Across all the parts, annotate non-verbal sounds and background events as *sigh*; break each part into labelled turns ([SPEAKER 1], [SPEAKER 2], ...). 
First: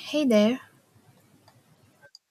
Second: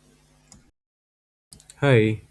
[SPEAKER 1] Hey there.
[SPEAKER 2] Hi.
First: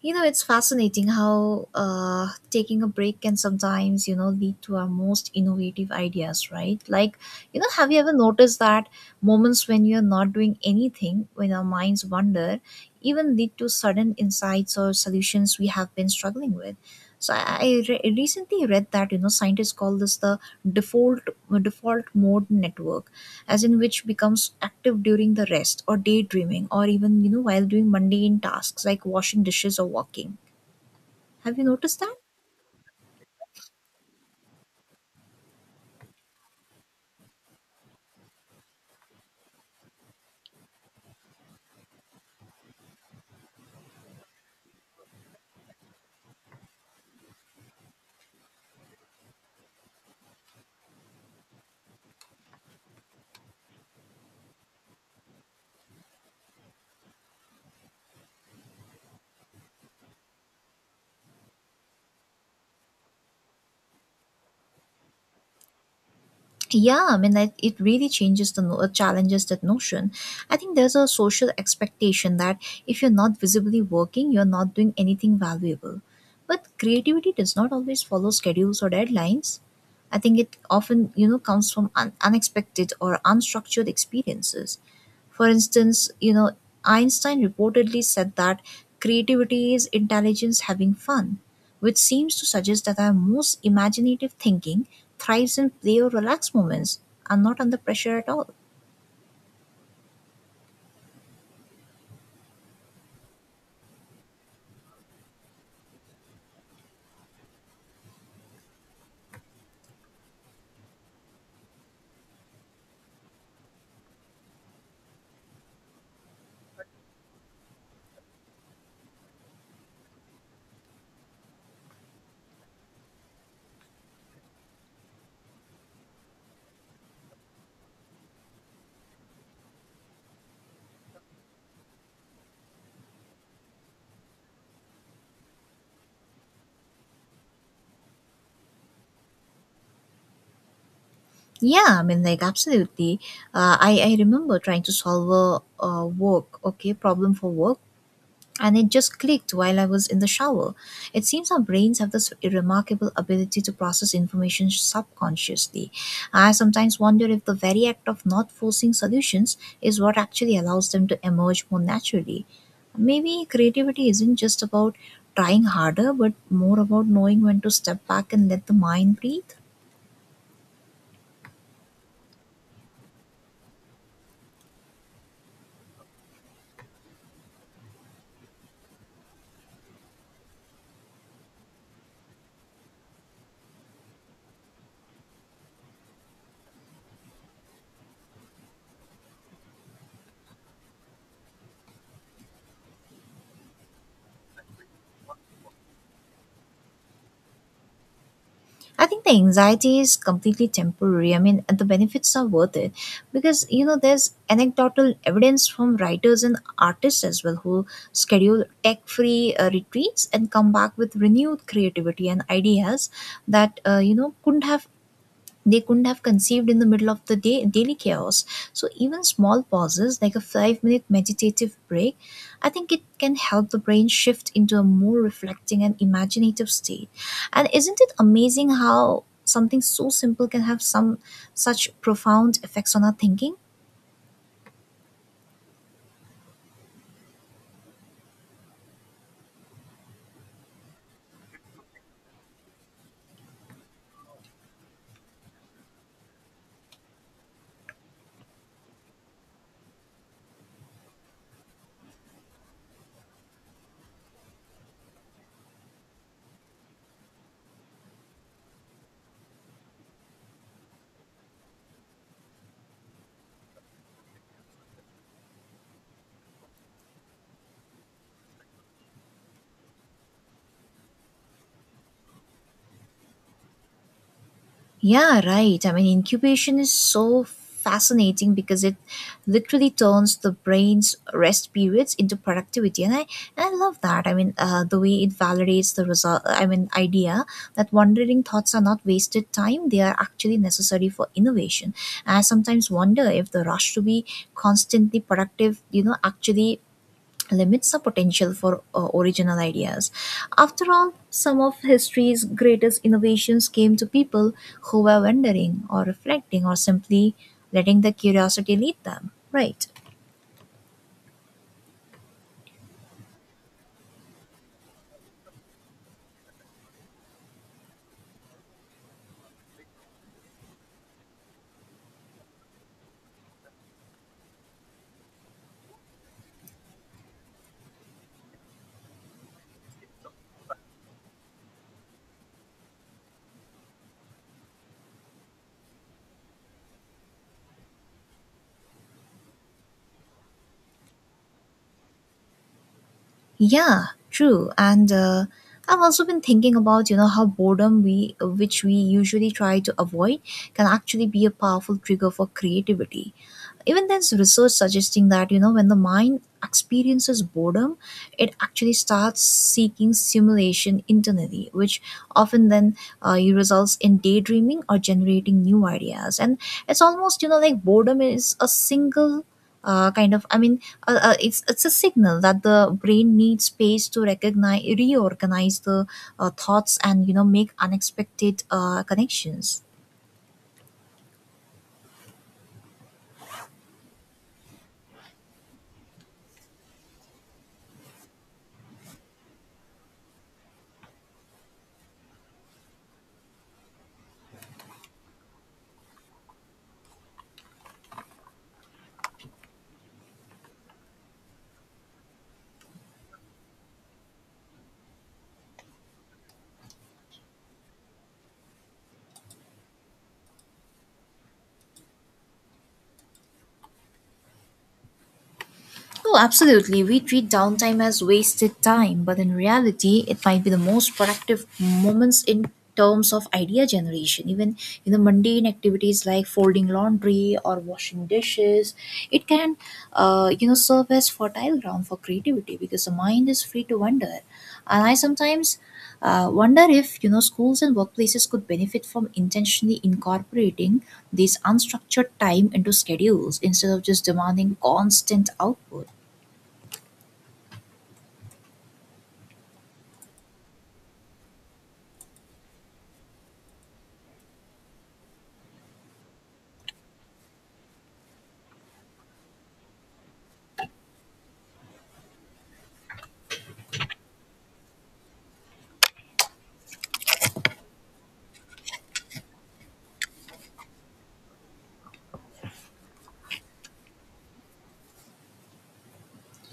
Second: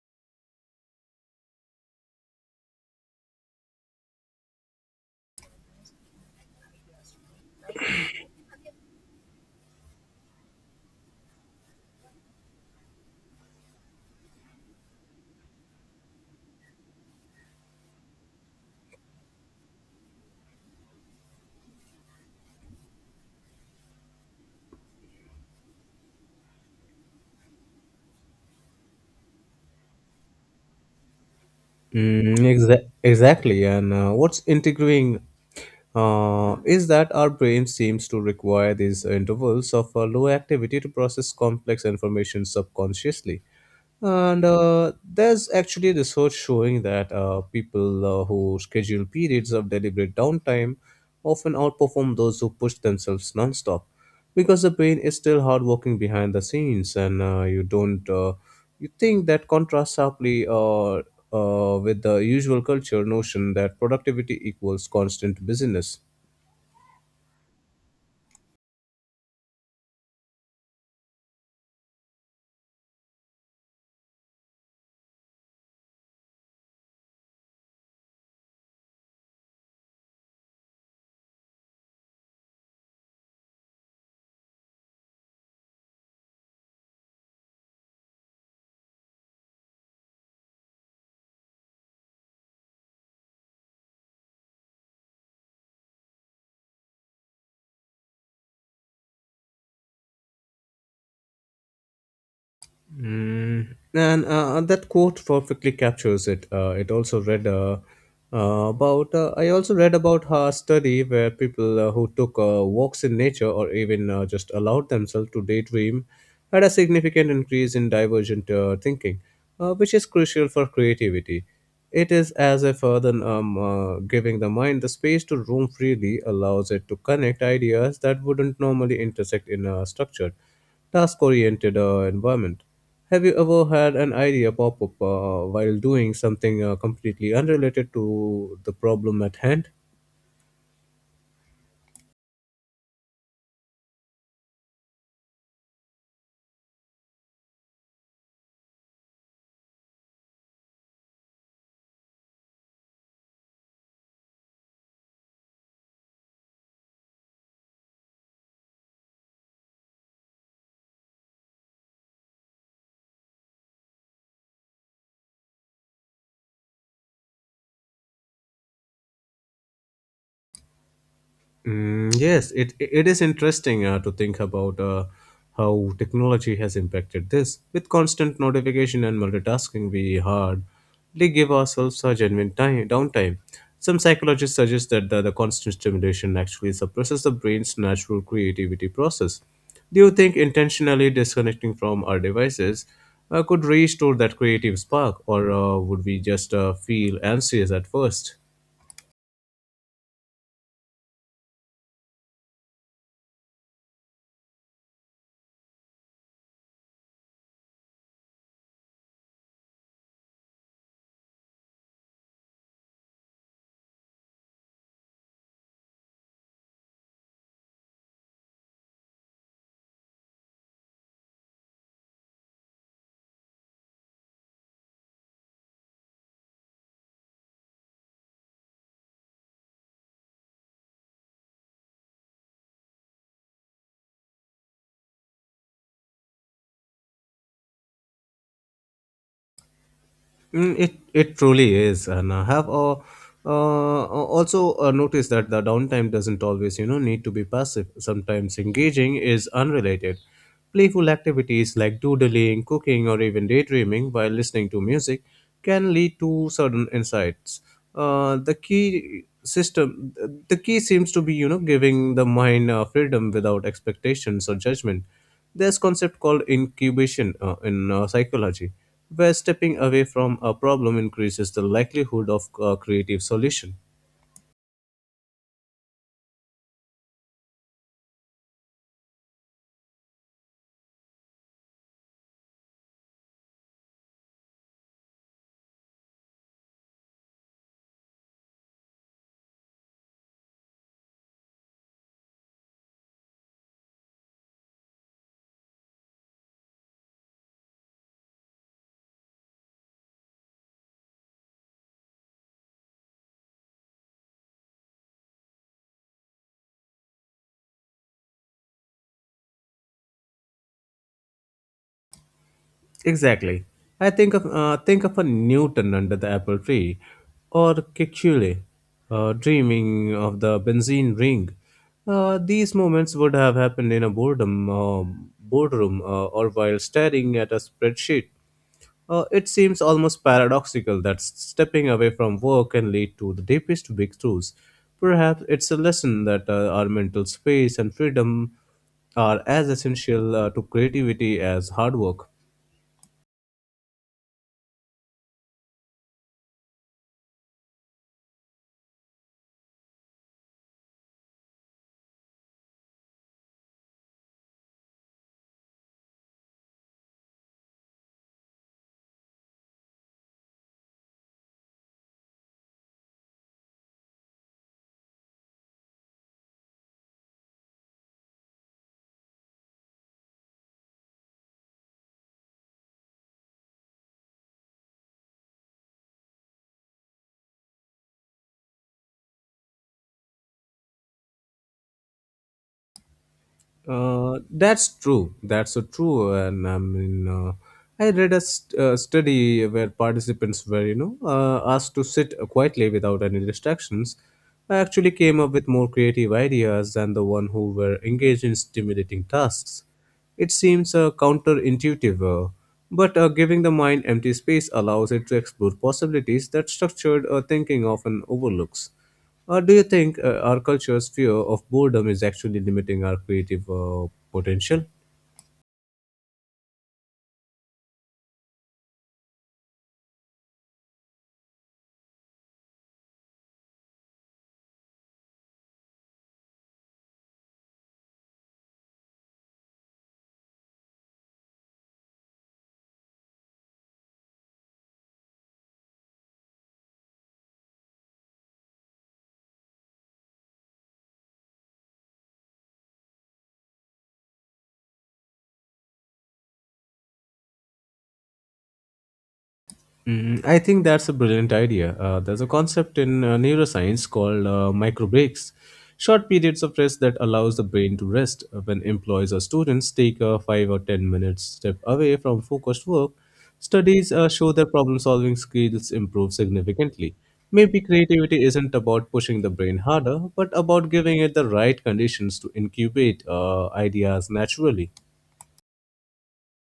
[SPEAKER 1] You know, it's fascinating how taking a break can sometimes, you know, lead to our most innovative ideas, right? Have you ever noticed that moments when you're not doing anything, when our minds wander, even lead to sudden insights or solutions we have been struggling with? So I Recently read that, you know, scientists call this the default default mode network, as in which becomes active during the rest or daydreaming, or even, you know, while doing mundane tasks like washing dishes or walking. Have you noticed that?
[SPEAKER 2] Exactly. And what's intriguing is that our brain seems to require these intervals of low activity to process complex information subconsciously. And there's actually research showing that people who schedule periods of deliberate downtime often outperform those who push themselves nonstop, because the brain is still hard working behind the scenes and you don't you think that contrasts sharply with the usual culture notion that productivity equals constant busyness.
[SPEAKER 1] Yeah, I mean, like, it really changes the challenges that notion. I think there's a social expectation that if you're not visibly working, you're not doing anything valuable, but creativity does not always follow schedules or deadlines. I think it often, you know, comes from unexpected or unstructured experiences. For instance, you know, Einstein reportedly said that creativity is intelligence having fun, which seems to suggest that our most imaginative thinking thrives in play or relaxed moments and not under pressure at all.
[SPEAKER 2] And that quote perfectly captures it. It also read about. I also read about her study where people who took walks in nature or even just allowed themselves to daydream, had a significant increase in divergent thinking, which is crucial for creativity. It is as if then, giving the mind the space to roam freely allows it to connect ideas that wouldn't normally intersect in a structured, task-oriented environment. Have you ever had an idea pop up while doing something completely unrelated to the problem at hand?
[SPEAKER 1] Yeah, I mean, like, absolutely. I remember trying to solve a work, okay, problem for work, and it just clicked while I was in the shower. It seems our brains have this remarkable ability to process information subconsciously. I sometimes wonder if the very act of not forcing solutions is what actually allows them to emerge more naturally. Maybe creativity isn't just about trying harder, but more about knowing when to step back and let the mind breathe.
[SPEAKER 2] Mm, yes, it is interesting to think about how technology has impacted this. With constant notification and multitasking, we hardly give ourselves a genuine time downtime. Some psychologists suggest that the constant stimulation actually suppresses the brain's natural creativity process. Do you think intentionally disconnecting from our devices could restore that creative spark, or would we just feel anxious at first?
[SPEAKER 1] I think the anxiety is completely temporary. I mean, and the benefits are worth it, because, you know, there's anecdotal evidence from writers and artists as well who schedule tech-free retreats and come back with renewed creativity and ideas that, you know, couldn't have, they couldn't have conceived in the middle of the day, daily chaos. So, even small pauses like a 5 minute meditative break, I think it can help the brain shift into a more reflecting and imaginative state. And isn't it amazing how something so simple can have some such profound effects on our thinking?
[SPEAKER 2] It truly is, and I have uh, also noticed that the downtime doesn't always need to be passive. Sometimes engaging is unrelated. Playful activities like doodling, cooking, or even daydreaming while listening to music can lead to certain insights. Uh, the key system, the key seems to be, giving the mind freedom without expectations or judgment. There's concept called incubation in psychology, where stepping away from a problem increases the likelihood of a creative solution.
[SPEAKER 1] Yeah, right. I mean, incubation is so fascinating because it literally turns the brain's rest periods into productivity, and I love that. I mean, the way it validates the result I mean idea that wandering thoughts are not wasted time, they are actually necessary for innovation. And I sometimes wonder if the rush to be constantly productive, you know, actually limits the potential for original ideas. After all, some of history's greatest innovations came to people who were wondering or reflecting or simply letting their curiosity lead them, right?
[SPEAKER 2] Exactly. I think of a Newton under the apple tree, or Kekule, dreaming of the benzene ring. These moments would have happened in a boardroom, or while staring at a spreadsheet. It seems almost paradoxical that stepping away from work can lead to the deepest breakthroughs. Perhaps it's a lesson that our mental space and freedom are as essential to creativity as hard work.
[SPEAKER 1] Yeah, true. And I've also been thinking about, you know, how boredom, we which we usually try to avoid, can actually be a powerful trigger for creativity. Even there's research suggesting that, you know, when the mind experiences boredom, it actually starts seeking stimulation internally, which often then, it results in daydreaming or generating new ideas. And it's almost, you know, like boredom is a single kind of I mean it's a signal that the brain needs space to recognize reorganize the thoughts, and, you know, make unexpected connections.
[SPEAKER 2] That's true. That's so true. And I mean, I read a study where participants were, asked to sit quietly without any distractions. I actually came up with more creative ideas than the one who were engaged in stimulating tasks. It seems counterintuitive, but giving the mind empty space allows it to explore possibilities that structured thinking often overlooks. Or do you think our culture's fear of boredom is actually limiting our creative potential?
[SPEAKER 1] Oh, absolutely. We treat downtime as wasted time, but in reality, it might be the most productive moments in terms of idea generation. Even in the mundane activities like folding laundry or washing dishes, it can, you know, serve as fertile ground for creativity because the mind is free to wonder. And I sometimes wonder if, you know, schools and workplaces could benefit from intentionally incorporating this unstructured time into schedules instead of just demanding constant output.
[SPEAKER 2] I think that's a brilliant idea. There's a concept in neuroscience called micro breaks, short periods of rest that allows the brain to rest. When employees or students take a 5 or 10 minutes step away from focused work, studies show that problem-solving skills improve significantly. Maybe creativity isn't about pushing the brain harder, but about giving it the right conditions to incubate ideas naturally.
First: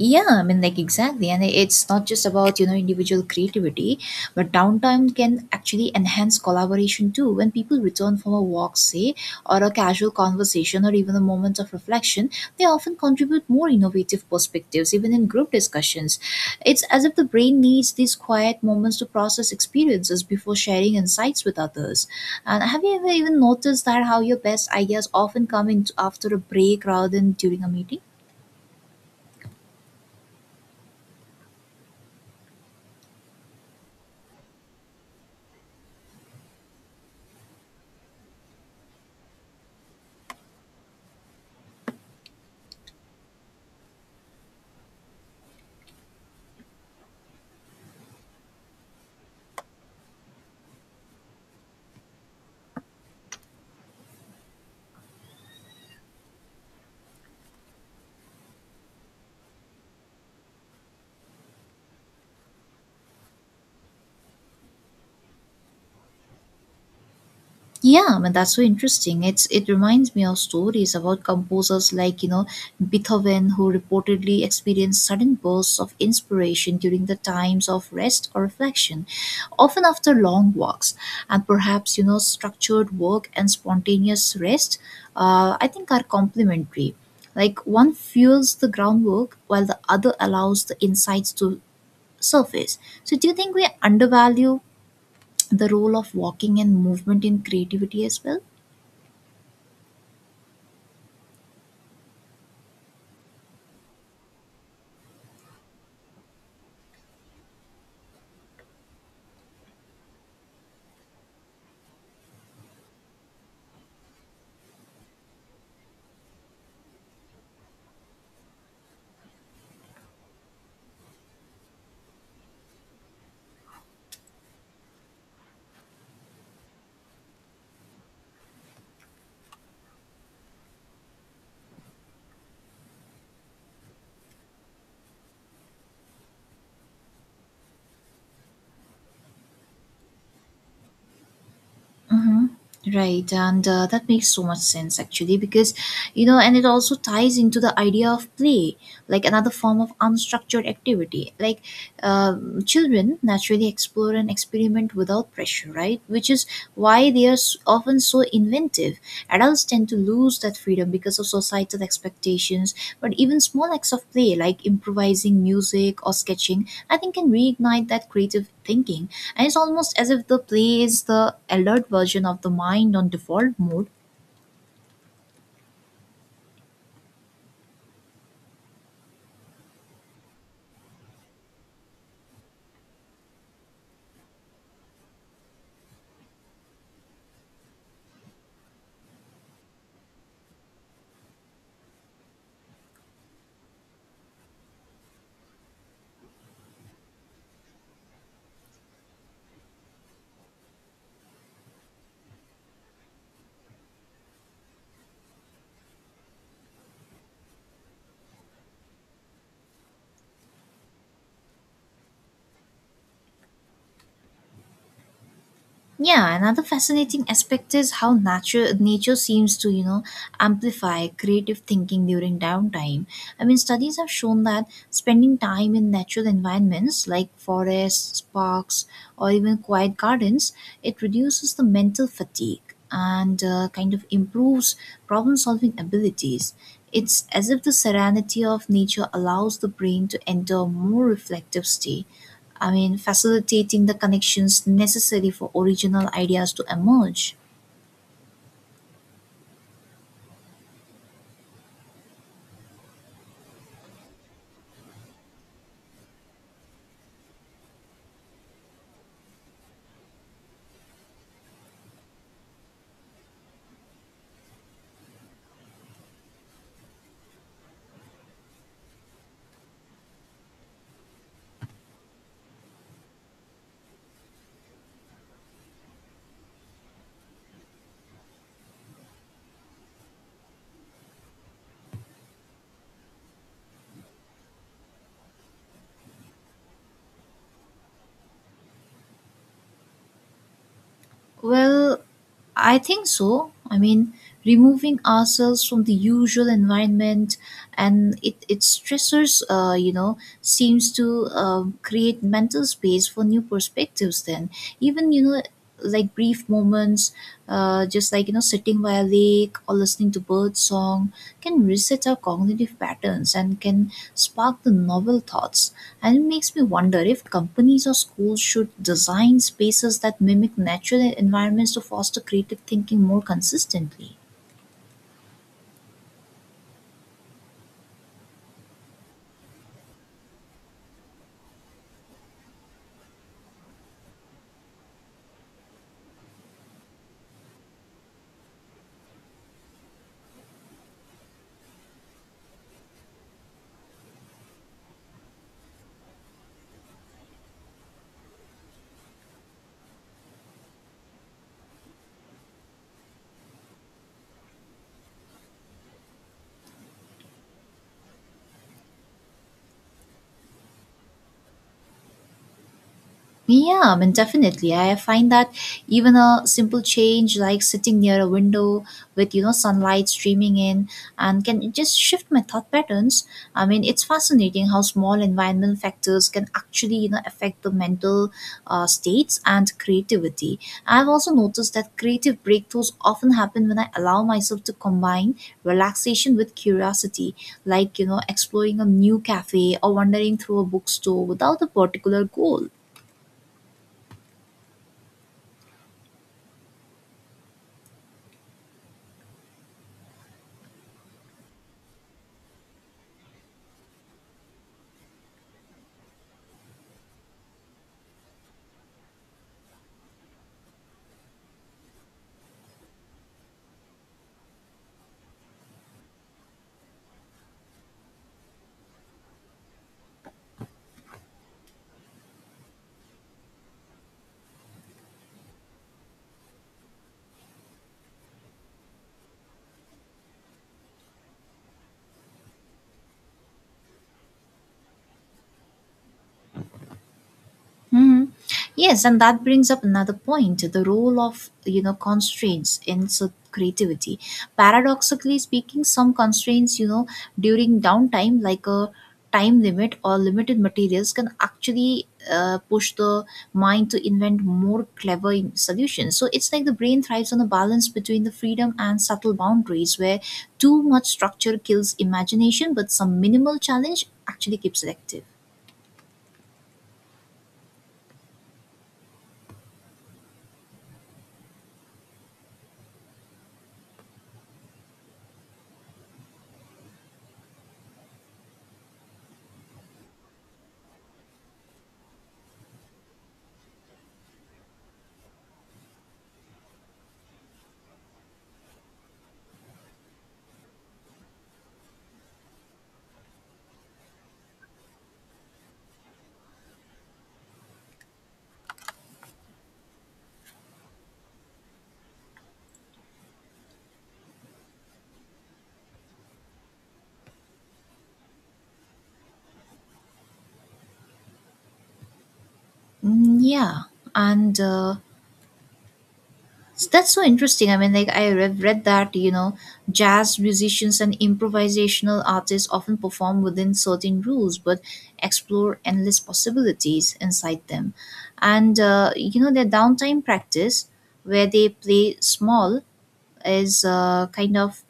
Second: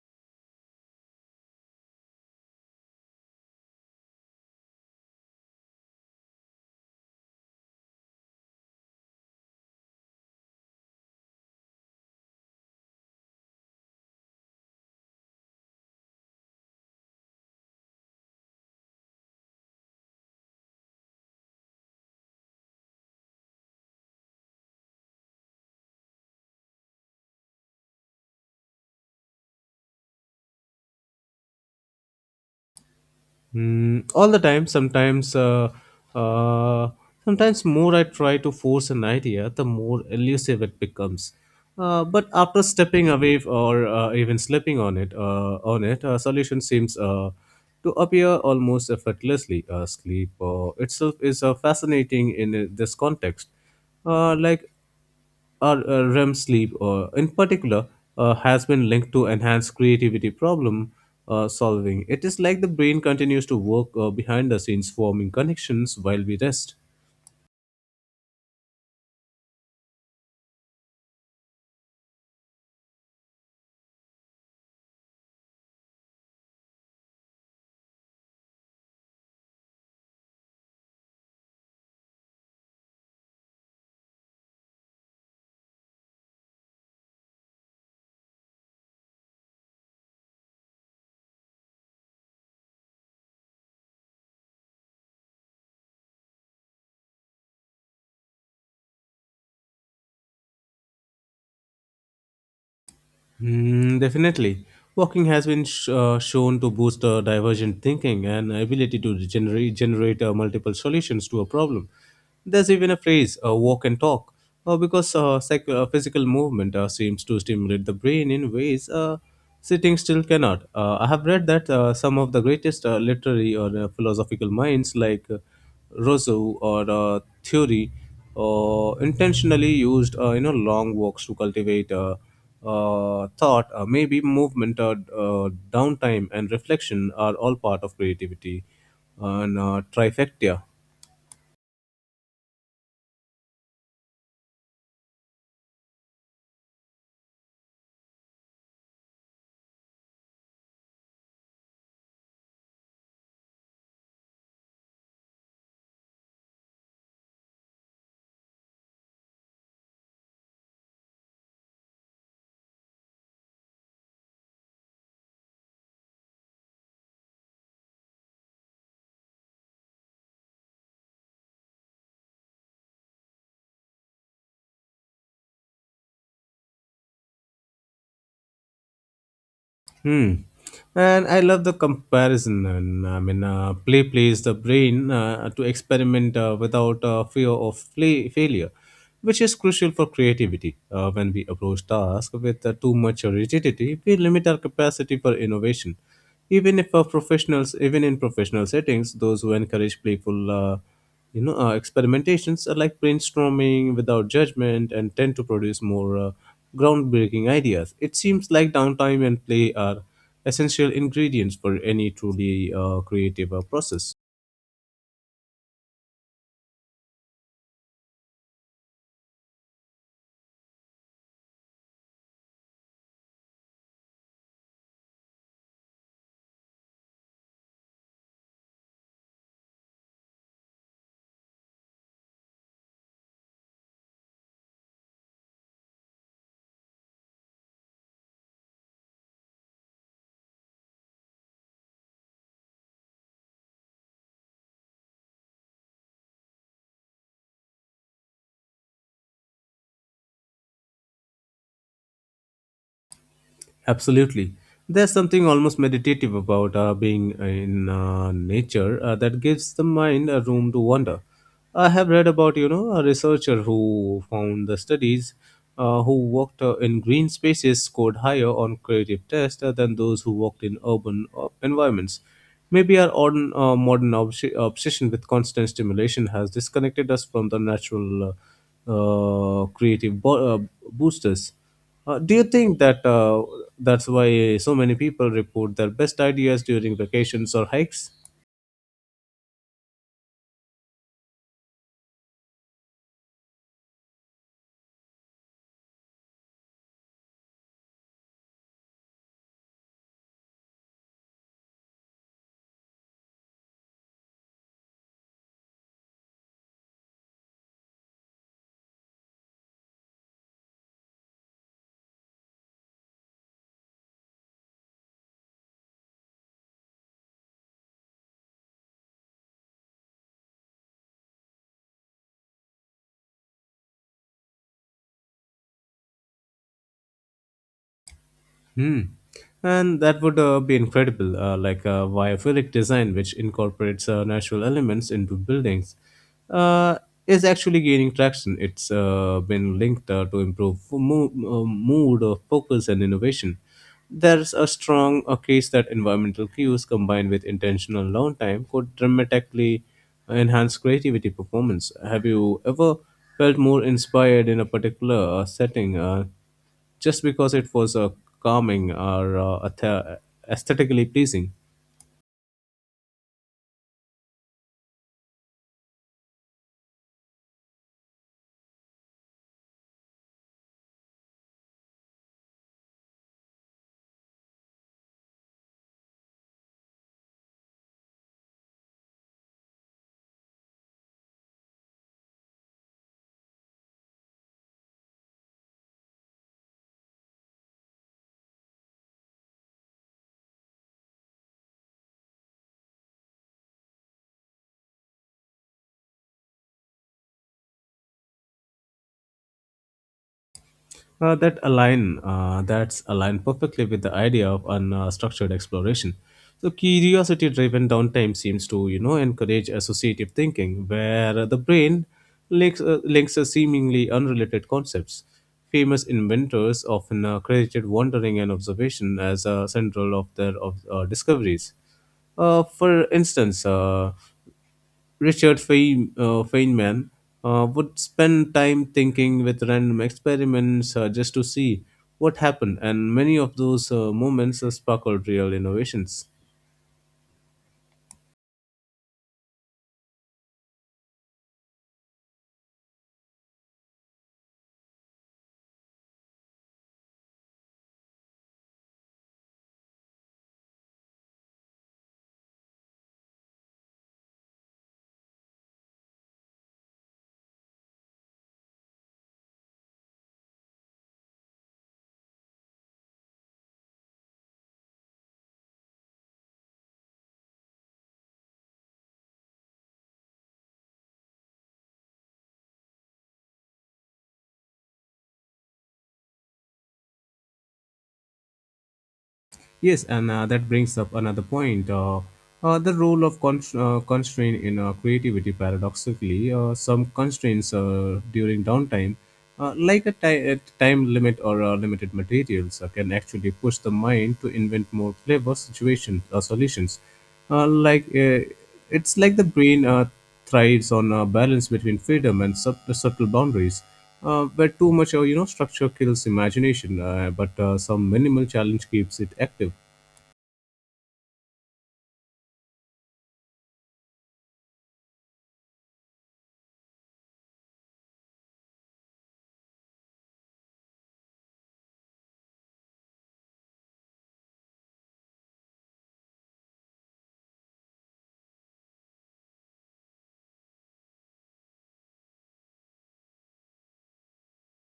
[SPEAKER 1] Yeah, I mean, like, exactly, and it's not just about, you know, individual creativity, but downtime can actually enhance collaboration too. When people return from a walk, say, or a casual conversation, or even a moment of reflection, they often contribute more innovative perspectives, even in group discussions. It's as if the brain needs these quiet moments to process experiences before sharing insights with others. And have you ever even noticed that how your best ideas often come in after a break rather than during a meeting?
[SPEAKER 2] Mm, all the time. Uh, sometimes more I try to force an idea, the more elusive it becomes. But after stepping away or even slipping on it, a solution seems to appear almost effortlessly. Sleep itself is fascinating in this context. Like or REM sleep, in particular, has been linked to enhanced creativity problem solving. It is like the brain continues to work behind the scenes, forming connections while we rest.
[SPEAKER 1] Yeah, I mean, that's so interesting. It reminds me of stories about composers like, you know, Beethoven, who reportedly experienced sudden bursts of inspiration during the times of rest or reflection, often after long walks. And perhaps, you know, structured work and spontaneous rest, I think, are complementary. Like, one fuels the groundwork while the other allows the insights to surface. So do you think we undervalue the role of walking and movement in creativity as well?
[SPEAKER 2] Mm, definitely. Walking has been shown to boost divergent thinking and ability to generate multiple solutions to a problem. There's even a phrase, walk and talk, because physical movement seems to stimulate the brain in ways sitting still cannot. I have read that some of the greatest literary or philosophical minds, like Rousseau or Theory, intentionally used long walks to cultivate. Thought, maybe movement, uh, downtime, and reflection are all part of creativity and trifecta.
[SPEAKER 1] Mm-hmm. Right, and that makes so much sense actually, because, you know, and it also ties into the idea of play, like another form of unstructured activity. Like, children naturally explore and experiment without pressure, right? Which is why they are often so inventive. Adults tend to lose that freedom because of societal expectations, but even small acts of play, like improvising music or sketching, I think, can reignite that creative thinking. And it's almost as if the play is the alert version of the mind on default mode.
[SPEAKER 2] Hmm. And I love the comparison. And I mean, play plays the brain to experiment without fear of failure, which is crucial for creativity. When we approach tasks with too much rigidity, we limit our capacity for innovation. Even if professionals Even in professional settings, those who encourage playful experimentations are like brainstorming without judgment and tend to produce more groundbreaking ideas. It seems like downtime and play are essential ingredients for any truly creative process.
[SPEAKER 1] Yeah, another fascinating aspect is how nature seems to, you know, amplify creative thinking during downtime. I mean, studies have shown that spending time in natural environments like forests, parks, or even quiet gardens, it reduces the mental fatigue and, kind of improves problem-solving abilities. It's as if the serenity of nature allows the brain to enter a more reflective state, I mean, facilitating the connections necessary for original ideas to emerge.
[SPEAKER 2] Absolutely. There's something almost meditative about being in nature that gives the mind a room to wander. I have read about, a researcher who found the studies who walked in green spaces scored higher on creative tests than those who walked in urban environments. Maybe our modern obsession with constant stimulation has disconnected us from the natural creative boosters. Do you think that that's why so many people report their best ideas during vacations or hikes?
[SPEAKER 1] Well, I think so. I mean, removing ourselves from the usual environment and its stressors, you know, seems to create mental space for new perspectives, then, even, you know, like brief moments. Just like, you know, sitting by a lake or listening to bird song can reset our cognitive patterns and can spark the novel thoughts. And it makes me wonder if companies or schools should design spaces that mimic natural environments to foster creative thinking more consistently.
[SPEAKER 2] Hmm. And that would be incredible, like a biophilic design which incorporates natural elements into buildings, uh, is actually gaining traction. It's been linked to improve mood, focus, and innovation. There's a strong case that environmental cues combined with intentional downtime could dramatically enhance creativity performance. Have you ever felt more inspired in a particular setting? Just because it was calming or aesthetically pleasing.
[SPEAKER 1] Yeah, I mean, definitely. I find that even a simple change like sitting near a window with, you know, sunlight streaming in, and can just shift my thought patterns. I mean, it's fascinating how small environmental factors can actually, you know, affect the mental states and creativity. I've also noticed that creative breakthroughs often happen when I allow myself to combine relaxation with curiosity, like, you know, exploring a new cafe or wandering through a bookstore without a particular goal.
[SPEAKER 2] That's aligned perfectly with the idea of unstructured exploration. So curiosity-driven downtime seems to encourage associative thinking, where the brain links seemingly unrelated concepts. Famous inventors often credited wandering and observation as central of their discoveries. For instance, Richard Feynman would spend time thinking with random experiments just to see what happened, and many of those moments sparkled real innovations.
[SPEAKER 1] Hmm. Yes, and that brings up another point: the role of, you know, constraints in creativity. Paradoxically speaking, some constraints, you know, during downtime, like a time limit or limited materials, can actually push the mind to invent more clever solutions. So it's like the brain thrives on a balance between the freedom and subtle boundaries, where too much structure kills imagination, but some minimal challenge actually keeps it active.
[SPEAKER 2] Yes, and that brings up another point. The role of constraint in creativity, paradoxically, some constraints during downtime, like a time limit or limited materials, can actually push the mind to invent more clever situations or solutions. Uh, like uh, it's like the brain thrives on a balance between freedom and subtle boundaries, where too much structure kills imagination, but some minimal challenge keeps it active.
[SPEAKER 1] Mm, yeah, and. So that's so interesting. I mean, like, read that, you know, jazz musicians and improvisational artists often perform within certain rules, but explore endless possibilities inside them. And, you know, their downtime practice, where they play small, is kind of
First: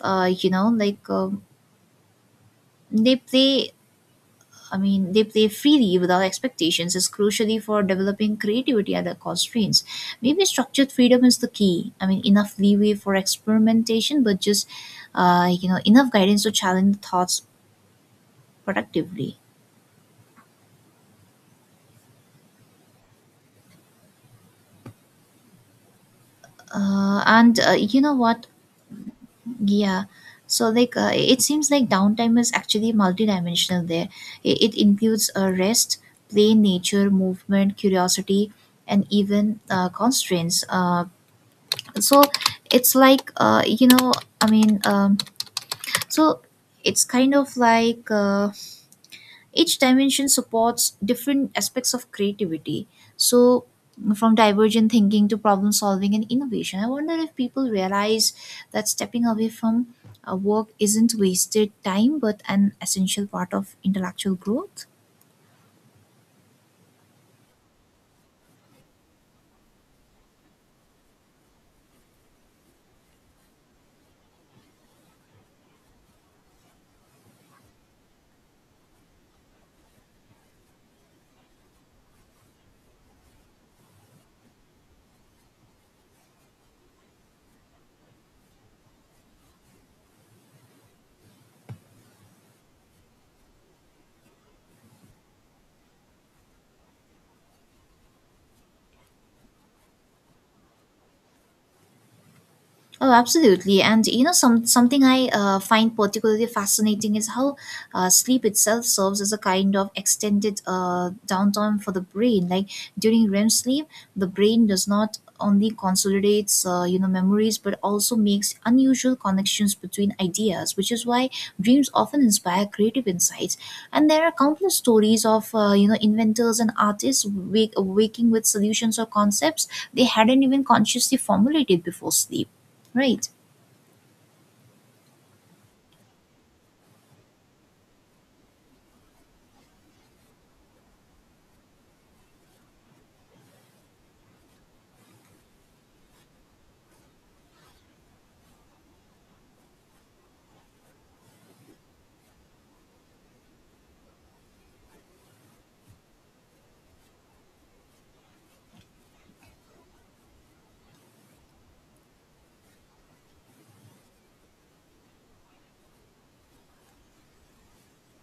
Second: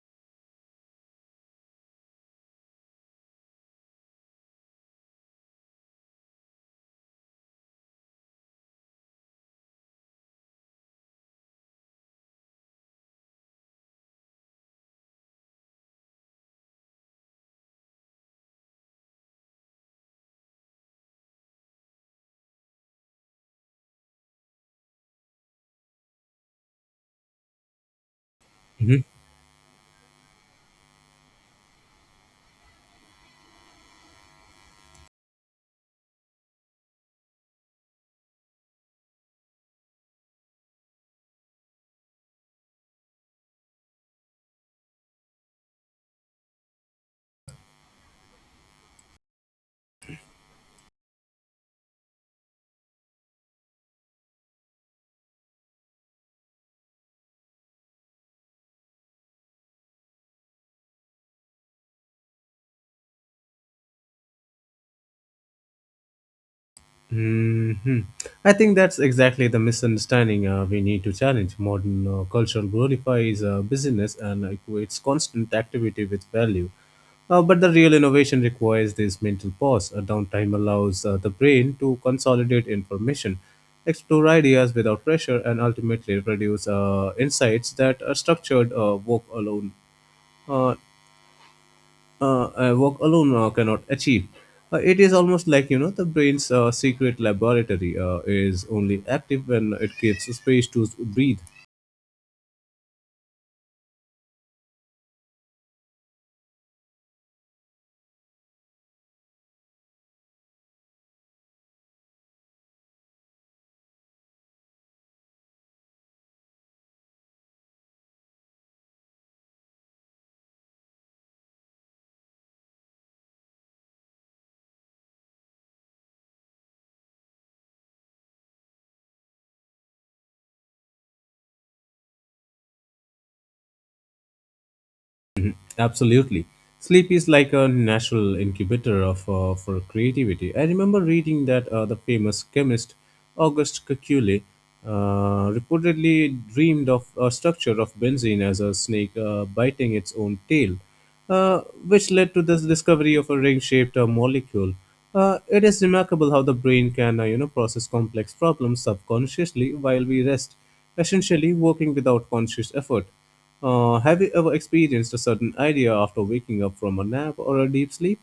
[SPEAKER 1] you know like they play i mean, they play freely without expectations, is crucially for developing creativity at the constraints. Maybe structured freedom is the key. I mean, enough leeway for experimentation, but just you know, enough guidance to challenge the thoughts productively. And You know what? Yeah. So, like, it seems like downtime is actually multidimensional. It includes rest, play, nature, movement, curiosity, and even constraints. So it's like you know I mean so it's kind of like Each dimension supports different aspects of creativity, so from divergent thinking to problem solving and innovation, I wonder if people realize that stepping away from work isn't wasted time, but an essential part of intellectual growth.
[SPEAKER 2] Hmm. I think that's exactly the misunderstanding we need to challenge. Modern culture glorifies busyness and equates constant activity with value. But the real innovation requires this mental pause. A downtime allows the brain to consolidate information, explore ideas without pressure, and ultimately produce insights that a structured uh, work alone cannot achieve. It is almost like the brain's secret laboratory is only active when it gives space to breathe.
[SPEAKER 1] Oh, absolutely. And, you know, something I find particularly fascinating is how sleep itself serves as a kind of extended downtime for the brain. Like, during REM sleep, the brain does not only consolidates, you know, memories, but also makes unusual connections between ideas, which is why dreams often inspire creative insights. And there are countless stories of, you know, inventors and artists waking with solutions or concepts they hadn't even consciously formulated before sleep. Right.
[SPEAKER 2] Mm-hmm. Absolutely. Sleep is like a natural incubator of for creativity. I remember reading that the famous chemist Auguste Kekulé reportedly dreamed of a structure of benzene as a snake biting its own tail, uh, which led to this discovery of a ring-shaped molecule. It is remarkable how the brain can, process complex problems subconsciously while we rest, essentially working without conscious effort. Have you ever experienced a sudden idea after waking up from a nap or a deep sleep?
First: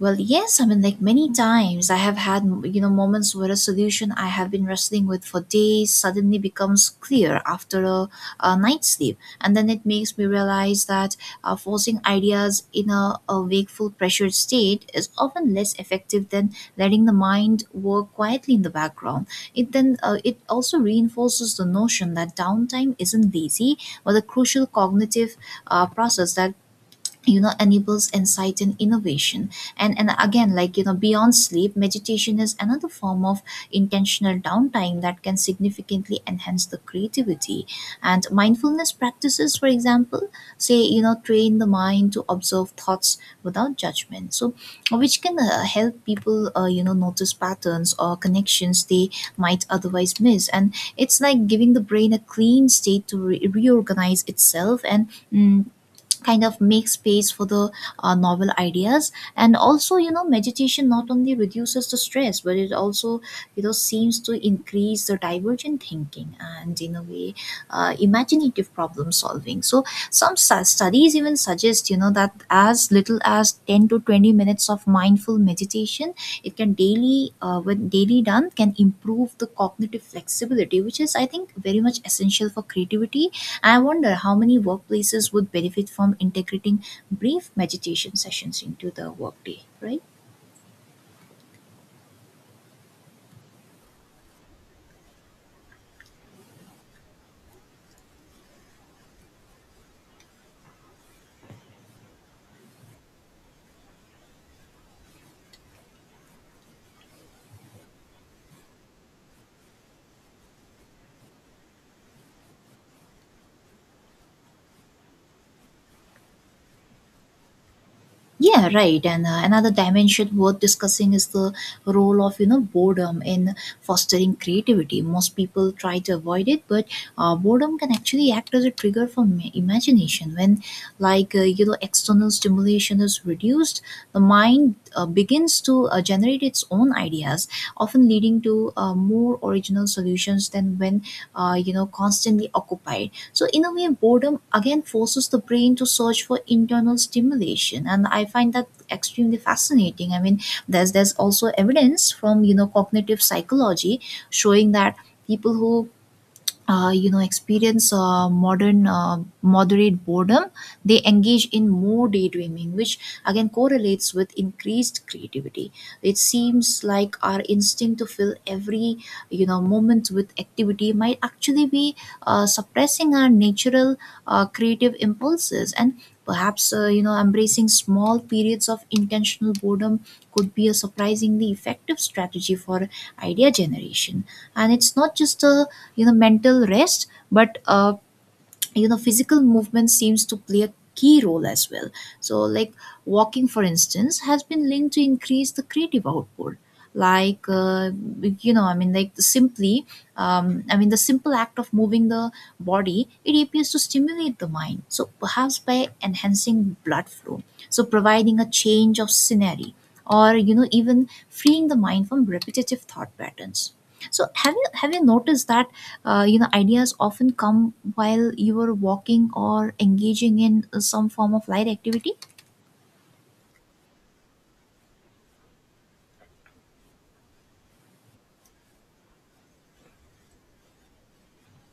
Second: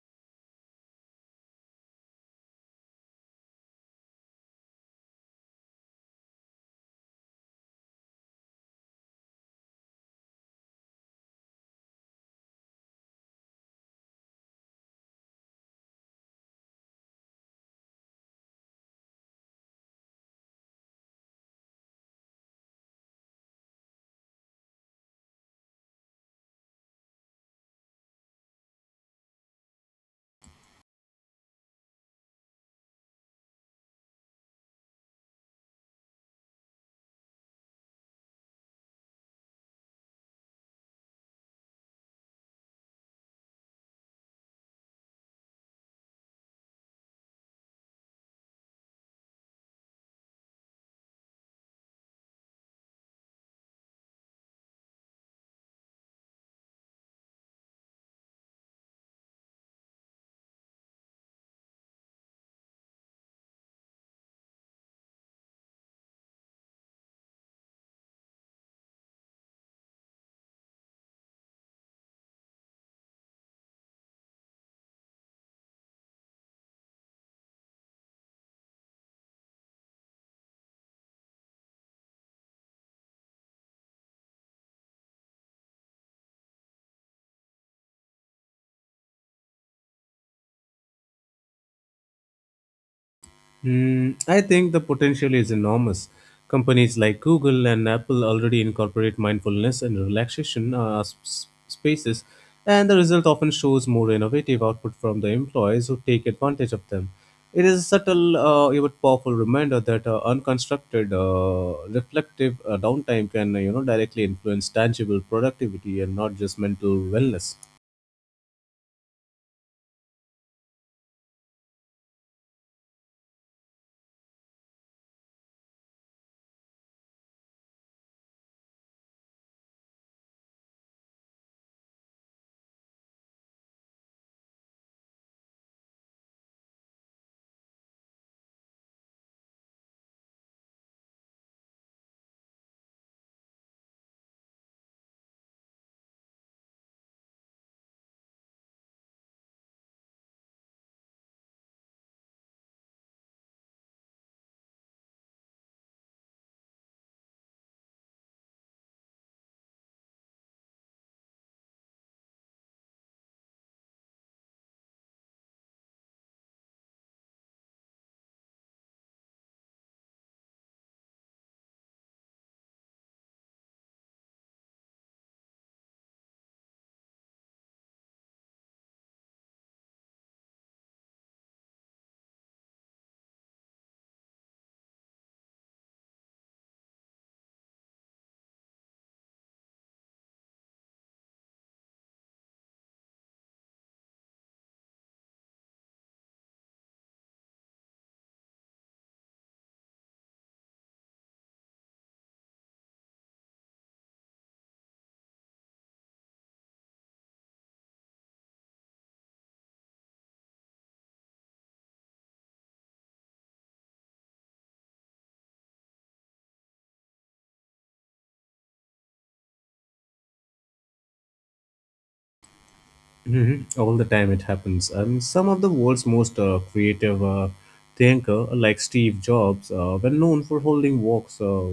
[SPEAKER 1] Well, yes, I mean, like, many times I have had, you know, moments where a solution I have been wrestling with for days suddenly becomes clear after a night's sleep. And then it makes me realize that forcing ideas in a wakeful, pressured state is often less effective than letting the mind work quietly in the background. It then, it also reinforces the notion that downtime isn't lazy, but a crucial cognitive process that enables insight and innovation. And again, beyond sleep, meditation is another form of intentional downtime that can significantly enhance the creativity and mindfulness practices. For example, say you know train the mind to observe thoughts without judgment, so which can help people, notice patterns or connections they might otherwise miss. And it's like giving the brain a clean state to reorganize itself and kind of make space for the novel ideas. And also, meditation not only reduces the stress, but it also, seems to increase the divergent thinking and in a way, imaginative problem solving. So studies even suggest, that as little as 10 to 20 minutes of mindful meditation, it can daily, when daily done, can improve the cognitive flexibility, which is, I think, very much essential for creativity. I wonder how many workplaces would benefit from integrating brief meditation sessions into the workday, right?
[SPEAKER 2] Hmm, I think the potential is enormous. Companies like Google and Apple already incorporate mindfulness and relaxation spaces, and the result often shows more innovative output from the employees who take advantage of them. It is a subtle yet powerful reminder that unconstructed, reflective downtime can directly influence tangible productivity and not just mental wellness.
[SPEAKER 1] Yeah, right. And another dimension worth discussing is the role of, boredom in fostering creativity. Most people try to avoid it, but boredom can actually act as a trigger for imagination. When, external stimulation is reduced, the mind begins to generate its own ideas, often leading to more original solutions than when constantly occupied. So, in a way, boredom again forces the brain to search for internal stimulation, and I find that extremely fascinating. I mean, there's also evidence from, cognitive psychology showing that people who experience modern moderate boredom, they engage in more daydreaming, which again correlates with increased creativity. It seems like our instinct to fill every, moment with activity might actually be suppressing our natural creative impulses. And perhaps, embracing small periods of intentional boredom could be a surprisingly effective strategy for idea generation. And it's not just a, mental rest, but physical movement seems to play a key role as well. So like walking, for instance, has been linked to increase the creative output. Like you know I mean like the simply I mean The simple act of moving the body, it appears to stimulate the mind. So perhaps by enhancing blood flow, so providing a change of scenery, or, even freeing the mind from repetitive thought patterns. So have you noticed that, ideas often come while you are walking or engaging in some form of light activity?
[SPEAKER 2] Mhm. All the time it happens. And some of the world's most creative thinker, like Steve Jobs, were known for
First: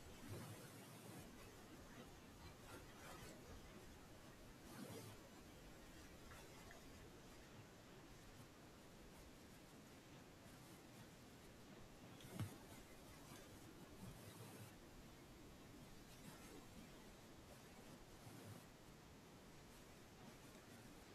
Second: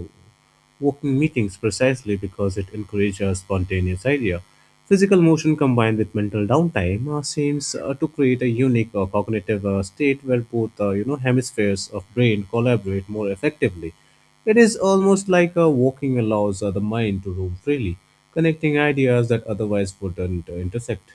[SPEAKER 2] walking meetings precisely because it encourages a spontaneous idea. Physical motion combined with mental downtime seems to create a unique cognitive state where both hemispheres of brain collaborate more effectively. It is almost like walking allows the mind to roam freely, connecting ideas that otherwise wouldn't intersect.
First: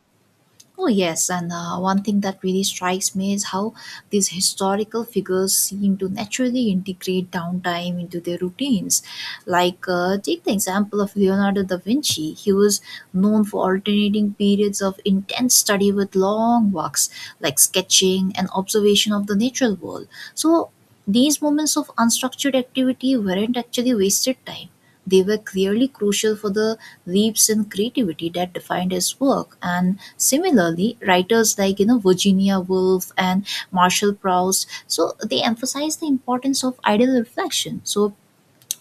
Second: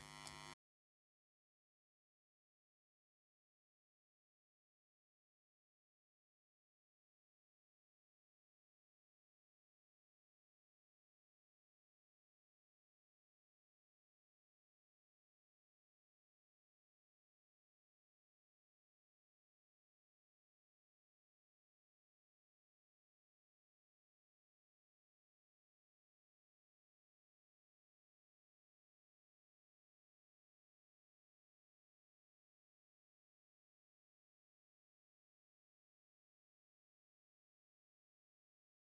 [SPEAKER 1] Oh, yes. And one thing that really strikes me is how these historical figures seem to naturally integrate downtime into their routines. Like, take the example of Leonardo da Vinci. He was known for alternating periods of intense study with long walks, like sketching and observation of the natural world. So these moments of unstructured activity weren't actually wasted time. They were clearly crucial for the leaps in creativity that defined his work. And similarly, writers like, Virginia Woolf and Marshall Proust, so they emphasize the importance of idle reflection. So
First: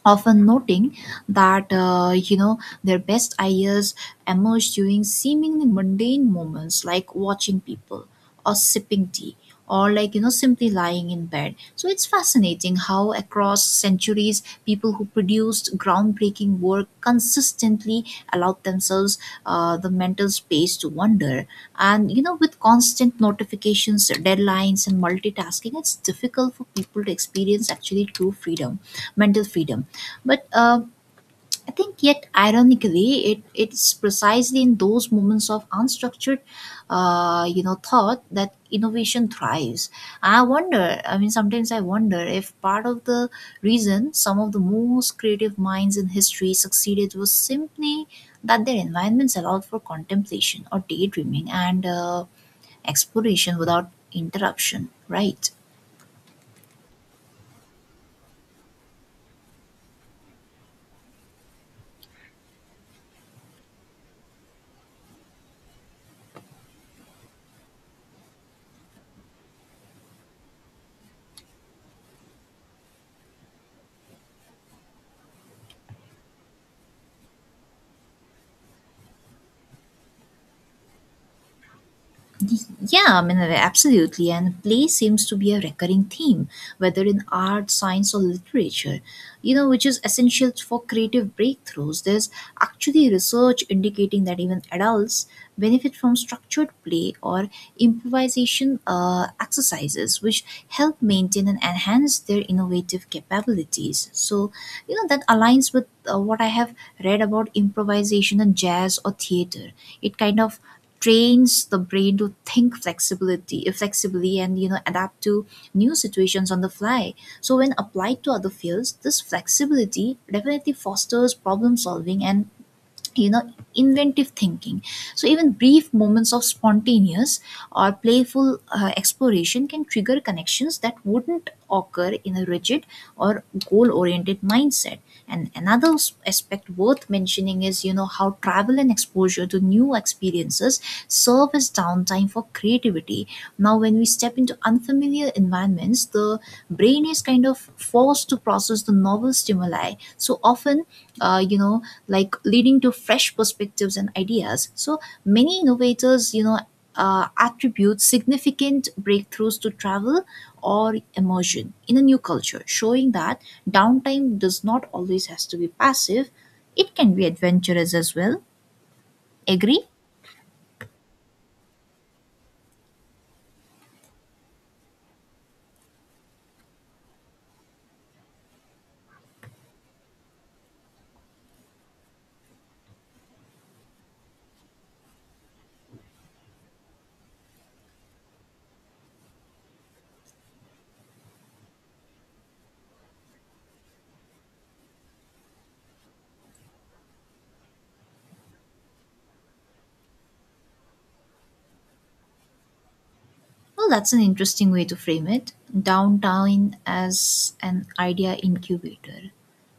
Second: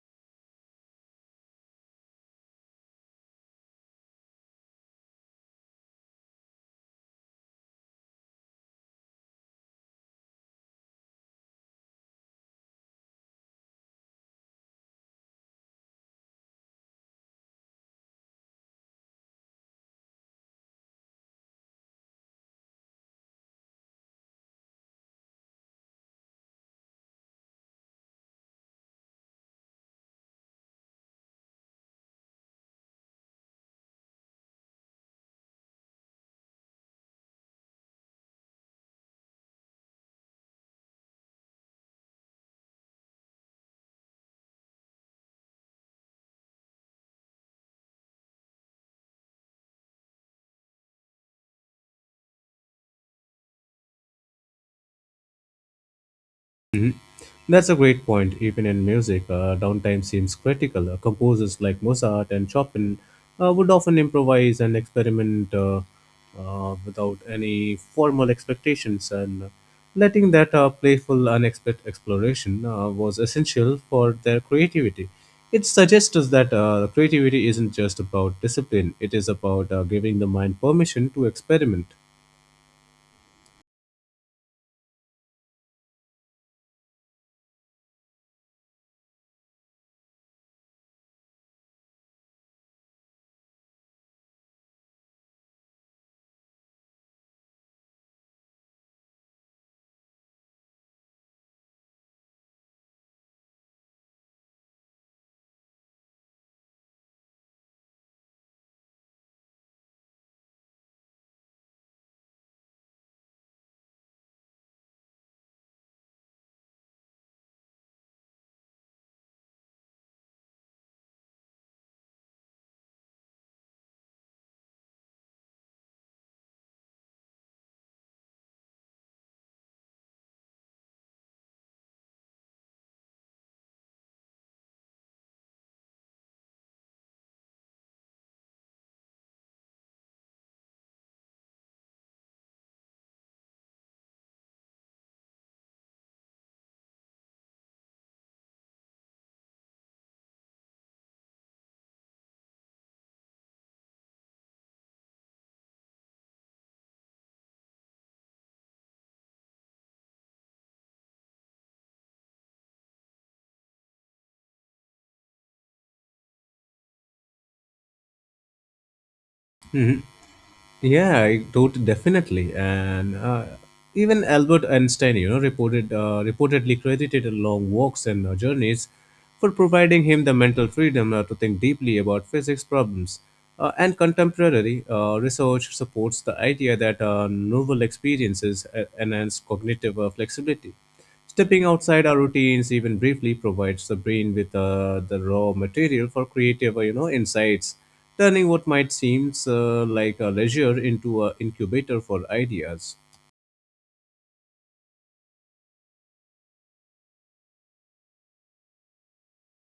[SPEAKER 1] often noting that, their best ideas emerge during seemingly mundane moments, like watching people, or sipping tea, or simply lying in bed. So it's fascinating how across centuries, people who produced groundbreaking work consistently allowed themselves the mental space to wonder. And, with constant notifications, deadlines, and multitasking, it's difficult for people to experience actually true freedom, mental freedom. But I think, yet ironically, it's precisely in those moments of unstructured, thought that innovation thrives. I wonder. I mean, sometimes I wonder if part of the reason some of the most creative minds in history succeeded was simply that their environments allowed for contemplation or daydreaming and exploration without interruption. Right.
[SPEAKER 2] That's a great point. Even in music, downtime seems critical. Composers like Mozart and Chopin would often improvise and experiment without any formal expectations, and letting that playful, unexpected exploration was essential for their creativity. It suggests us that creativity isn't just about discipline, it is about giving the mind permission to experiment.
[SPEAKER 1] Yeah, I mean, absolutely. And play seems to be a recurring theme, whether in art, science, or literature, which is essential for creative breakthroughs. There's actually research indicating that even adults benefit from structured play or improvisation exercises, which help maintain and enhance their innovative capabilities. So, that aligns with what I have read about improvisation in jazz or theater. It kind of trains the brain to think flexibility flexibly, and, adapt to new situations on the fly. So when applied to other fields, this flexibility definitely fosters problem solving and, you know inventive thinking. So even brief moments of spontaneous or playful exploration can trigger connections that wouldn't occur in a rigid or goal oriented mindset. And another aspect worth mentioning is, how travel and exposure to new experiences serve as downtime for creativity. Now, when we step into unfamiliar environments, the brain is kind of forced to process the novel stimuli, so often, uh, you know, leading to fresh perspectives and ideas. So many innovators, attribute significant breakthroughs to travel or immersion in a new culture, showing that downtime does not always has to be passive. It can be adventurous as well. Agree?
[SPEAKER 2] Mhm. Yeah, definitely. And even Albert Einstein, reportedly credited long walks and journeys for providing him the mental freedom to think deeply about physics problems. And contemporary research supports the idea that novel experiences enhance cognitive flexibility. Stepping outside our routines, even briefly, provides the brain with the raw material for creative, insights, turning what might seem like a leisure into an incubator for ideas.
[SPEAKER 1] Well, that's an interesting way to frame it. Downtime as an idea incubator.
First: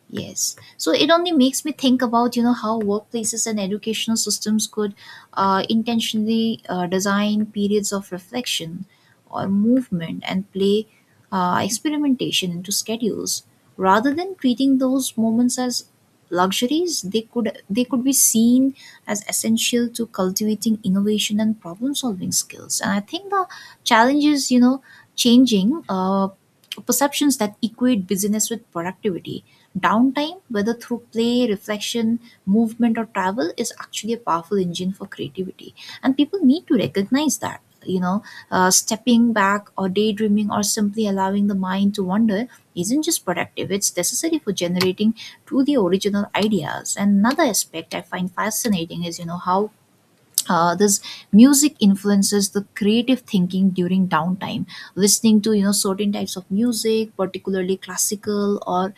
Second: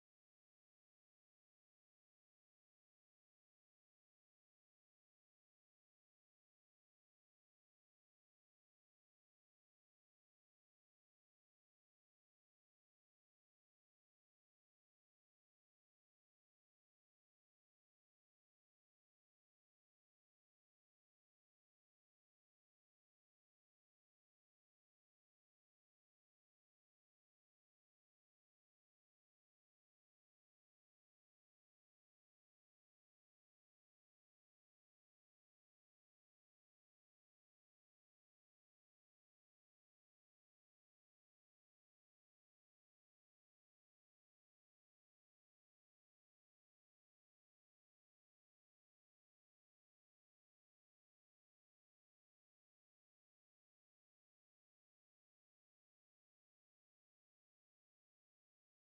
[SPEAKER 1] Yes. So it only makes me think about, how workplaces and educational systems could intentionally design periods of reflection, or movement and play, experimentation into schedules. Rather than treating those moments as luxuries, they could be seen as essential to cultivating innovation and problem solving skills. And I think the challenge is, changing perceptions that equate busyness with productivity. Downtime, whether through play, reflection, movement, or travel, is actually a powerful engine for creativity. And people need to recognize that. Stepping back, or daydreaming, or simply allowing the mind to wander isn't just productive, it's necessary for generating truly original ideas. And another aspect I find fascinating is, how this music influences the creative thinking during downtime. Listening to, certain types of music, particularly classical or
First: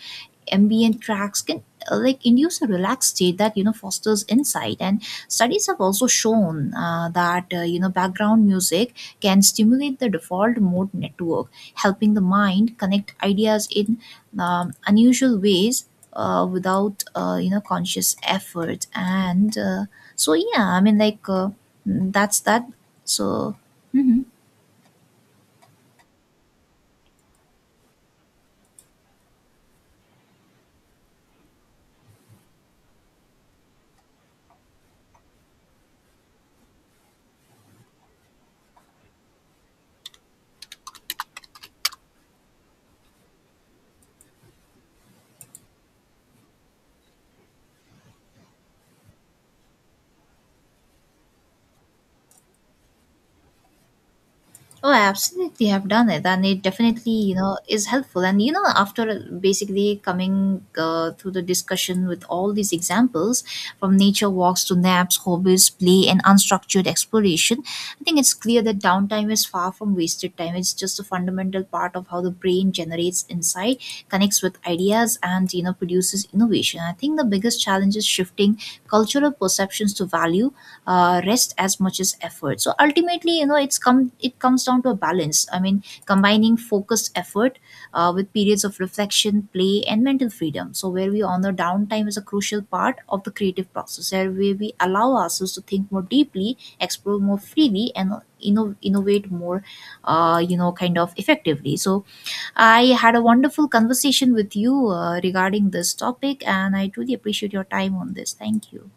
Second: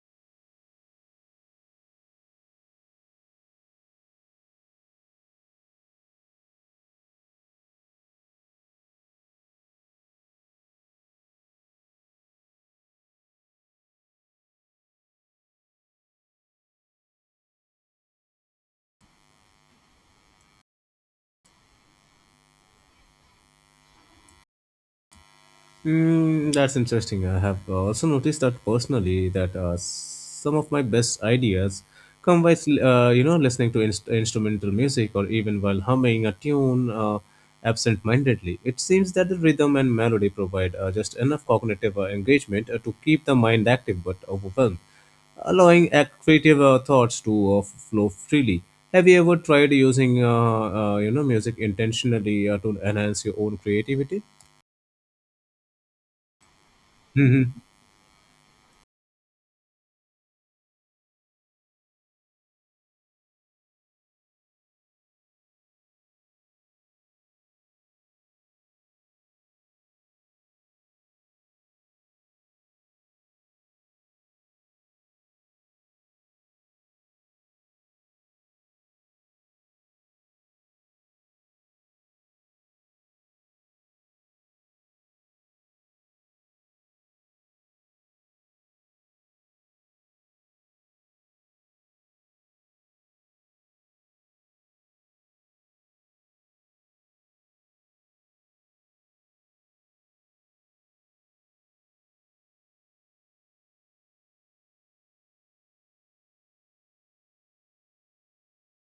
[SPEAKER 1] ambient tracks, can induce a relaxed state that, fosters insight. And studies have also shown that, background music can stimulate the default mode network, helping the mind connect ideas in unusual ways, without, conscious effort. And so yeah I mean like mm, that's that so mhm.
[SPEAKER 2] Mm, that's interesting. I have also noticed that personally that some of my best ideas come by listening to instrumental music or even while humming a tune absent-mindedly. It seems that the rhythm and melody provide just enough cognitive engagement to keep the mind active but overwhelmed, allowing creative thoughts to flow freely. Have you ever tried using music intentionally to enhance your own creativity?
[SPEAKER 1] Oh, I absolutely have done it, and it definitely,
[SPEAKER 2] *laughs*
[SPEAKER 1] is helpful. And, after basically coming through the discussion with all these examples, from nature walks to naps, hobbies, play, and unstructured exploration, I think it's clear that downtime is far from wasted time. It's just a fundamental part of how the brain generates insight, connects with ideas, and, produces innovation. I think the biggest challenge is shifting cultural perceptions to value rest as much as effort. So ultimately, it's comes down to a balance. I mean, combining focused effort with periods of reflection, play, and mental freedom, so where we honor downtime is a crucial part of the creative process, where we allow ourselves to think more deeply, explore more freely, and innovate more, kind of effectively. So I had a wonderful conversation with you regarding this topic, and I truly appreciate your time on this. Thank you.